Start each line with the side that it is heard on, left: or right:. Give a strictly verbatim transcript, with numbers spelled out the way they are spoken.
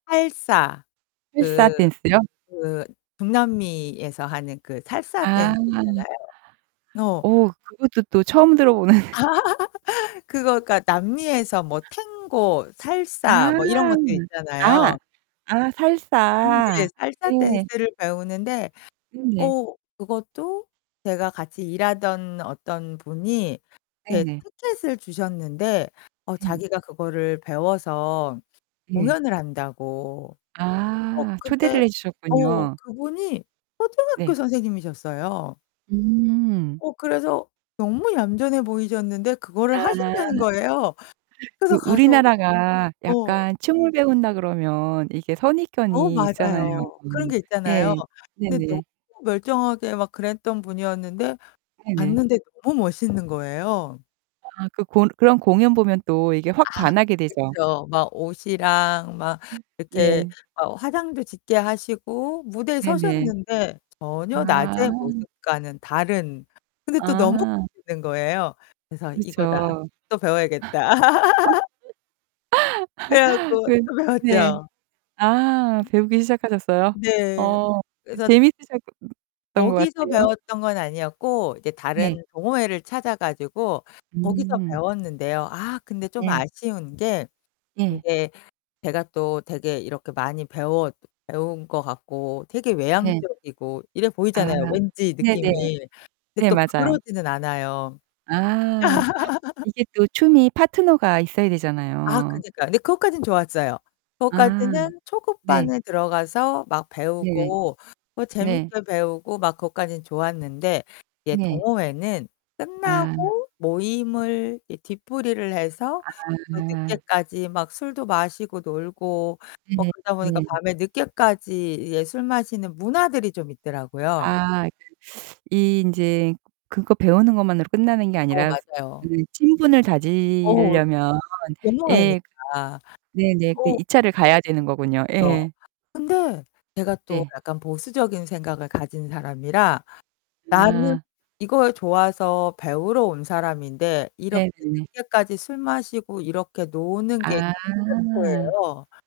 left: 살사.
right: 살사
left: 그
right: 댄스요?
left: 그 중남미에서 하는 그 살사
right: 아.
left: 댄스 있잖아요. 어.
right: 오. 그것도 또 처음 들어보는.
left: 그거 그러니까 남미에서 뭐 탱고, 살사, 뭐 이런 것들
right: 아. 아.
left: 있잖아요.
right: 아
left: 음 네.
right: 살사.
left: 살사
right: 네.
left: 댄스를 배우는데
right: 음 네.
left: 어 그것도 제가 같이 일하던 어떤 분이 이렇게
right: 네네.
left: 티켓을 주셨는데 어
right: 음.
left: 자기가 그거를 배워서
right: 네.
left: 공연을 한다고. 어
right: 아.
left: 근데
right: 초대를 해
left: 어
right: 주셨군요.
left: 그분이 초등학교
right: 네
left: 선생님이셨어요.
right: 음.
left: 어 그래서 너무 얌전해 보이셨는데 그거를
right: 아.
left: 하신다는 거예요. 그래서
right: 그
left: 가서.
right: 우리나라가
left: 어.
right: 약간 춤을 배운다 그러면 이게
left: 어
right: 선입견이 있잖아요.
left: 맞아요. 그런 게 있잖아요.
right: 네.
left: 근데 너무
right: 네네.
left: 멀쩡하게 막 그랬던 분이었는데
right: 네네.
left: 봤는데 너무 멋있는 거예요.
right: 아 그 고 그런 공연 보면 또 이게
left: 아
right: 확 반하게 되죠.
left: 그쵸. 막 옷이랑 막 이렇게
right: 네.
left: 막 화장도 짙게 하시고 무대에
right: 네네.
left: 서셨는데 전혀
right: 아.
left: 낮의 모습과는 다른. 근데 또 너무
right: 아.
left: 멋있는 거예요. 그래서 '이거다.
right: 그렇죠.
left: 또 배워야겠다.' 그래 갖고
right: 그
left: 또
right: 네.
left: 배웠죠.
right: 아. 배우기 시작하셨어요?
left: 네.
right: 어.
left: 그래서
right: 재밌으셨던 것
left: 거기서
right: 같아요.
left: 배웠던 건 아니었고 이제 다른
right: 네.
left: 동호회를 찾아 가지고 거기서
right: 음.
left: 배웠는데요. 아 근데 좀
right: 네.
left: 아쉬운 게
right: 예.
left: 이제 제가 또 되게 이렇게 많이 배웠 배운 것 같고 되게
right: 네.
left: 외향적이고 이래
right: 아
left: 보이잖아요, 왠지
right: 네네.
left: 느낌이. 근데
right: 네
left: 또
right: 맞아요.
left: 그러지는 않아요.
right: 아. 이게 또 춤이 파트너가 있어야
left: 아
right: 되잖아요.
left: 그니까. 근데 그것까진 좋았어요.
right: 아.
left: 그것까지는
right: 네.
left: 초급반에 들어가서 막
right: 네.
left: 배우고 뭐
right: 네.
left: 재밌게 배우고 막 그것까진 좋았는데. 이제
right: 네.
left: 동호회는
right: 아.
left: 끝나고 모임을 이 뒤풀이를 해서 또
right: 아.
left: 늦게까지 막 술도 마시고 놀고 뭐
right: 네.
left: 그러다 보니까
right: 네.
left: 밤에 늦게까지 이제 술 마시는 문화들이 좀 있더라고요.
right: 아. 그 이 인제 그거 배우는 것만으로 끝나는 게
left: 어
right: 아니라
left: 맞아요.
right: 그 친분을
left: 어 네.
right: 다지려면. 예.
left: 공허하니까.
right: 네네. 그
left: 어.
right: 이 차를 가야 되는 거군요.
left: 그쵸.
right: 예.
left: 근데 제가 또
right: 네.
left: 약간 보수적인 생각을 가진 사람이라 나는
right: 아.
left: 이걸 좋아서 배우러 온 사람인데 이렇게
right: 네네.
left: 늦게까지 술 마시고 이렇게 노는 게 싫은
right: 아.
left: 거예요.